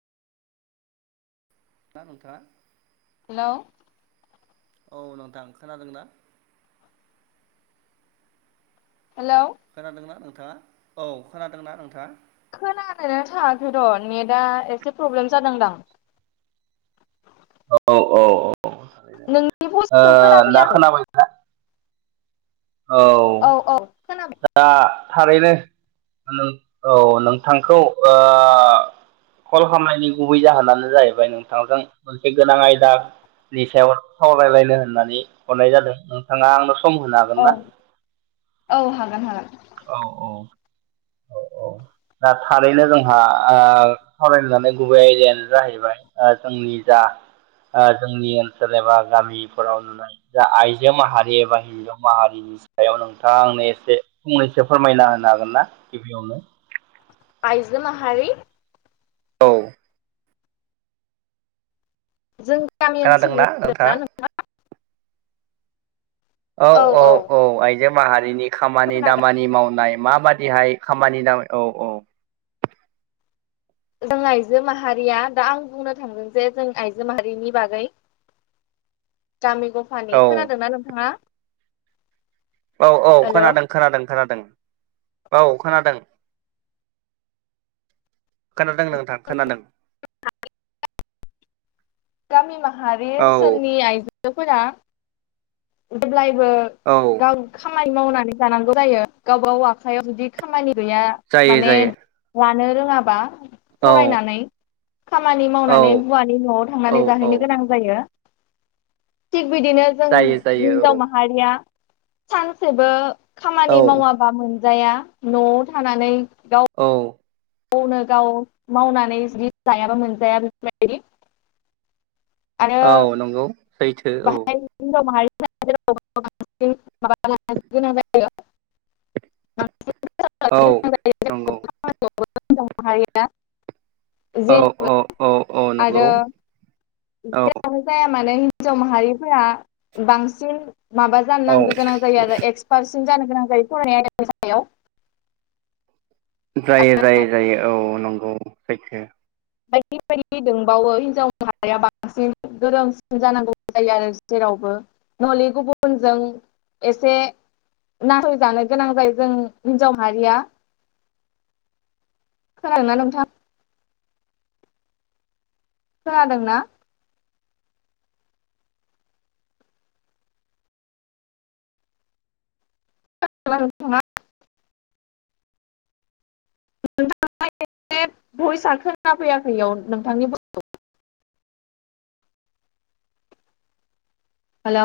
[unintelligible] Hello औ नोंथां खोनादोंना हेलौ खोनादोंना नोंथाङा औ खोनादोंना नोंथाङा? खोनानो थाङाखै र' नेटआ एसे प्रब्लेम जादोंदां [unintelligible] औ औ औ ओ नोंनि भइसखौ दा खोनाफैयाखै खोनाबायना? औ औ खोनाबाय दा थारैनो नों औ नोंथांखौ कल खालामनायनि गुबै जाहोनानो जाहैबाय नोंथांजों मोनसे गोनां आयदा नि सायाव सावलायलायनो होननानै हरनाय जादों नोंथाङा आंनो सम होनो हागोन औ ना? औ हागोन हागोन औ औ औ औ दा थारैनो जोंहा सावरायनो लानाय गुबै आयदायानो जाहैबाय ओ जोंनि जा ओ जोंनि ओनसोल एबा गामिफोराव नुनाय जा आइजो माहारि एबा हिजाव माहारिनि नि सायाव नोंथाङा आंनो एसे फंनैसो फोरमायना होनो हागोन ना गिबियावनो आइजो माहारि औ जों गामि ओनसोलनि होनदों ना नोंथाङा? औ औ औ आइजो माहारिनि खामानि खोनादों दामानि मावनाय माबादिहाय खामानि औ औ जों आइजो माहारिया दा आं बुंनो थांदों जे जों आइजो माहारिनि बागै गामि गफानि औ खोनादोंना नोंथांङा औ औ खोनादों खोनादों खोनादों औ खोनादों खोनादों नोंथां खोनादों [unintelligible] गामि माहारि ओनसोलनि औ आइजोफोरा जेब्लाय बो औ गाव खामानि मावनानै जानांगौ जायो गावबााव आखाइयाव जुदि खामानि गैया जायो माने जायो लानो रोंङाबा औ फरायनानै खामानि औ मावनानै हौवानि न'आव औ थांनानै जाहैनो औ गोनां जायो थिग बिदिनो जों जायो जायो हिनजाव माहारिया सानसेबो औ खामानि मावाबा मोनजाया न'आव थानानै औ गावनो गाव मावनानै जुदि जायाबा मोनजाया बेफोरबायदि आरो औ नंगौ सैथो [unintelligible] [unintelligible] औ गोनां जायो नंगौ [unintelligible] औ जेन औ औ औ नंगौ औ जेरावनो जाया मानो हिनजाव माहारिफोरा बांसिन माबा औ जानोनांगो गोनां जायो आरो एक्सपार जानो गोनां जायो फरायनाय आयदानि सायाव जायो जायो जायो औ नंगौ सैथो [unintelligible] [unintelligible] [unintelligible] दोंबावो हिनजाव मारिाया बांसिन गोरोंसिन जानांगौ जायो आरो जेरावबो। धहले गुबुनजों एसे नासयजानो गोनां जायो जों हिनजाव माहारिया। खोनादोंना नोंथां? खोनादोंना? [unintelligible] [unintelligible] नोंथांङा एसे भयसा खोनाफैयाखै इयाव नोंथांनि भयसखौ। हेल'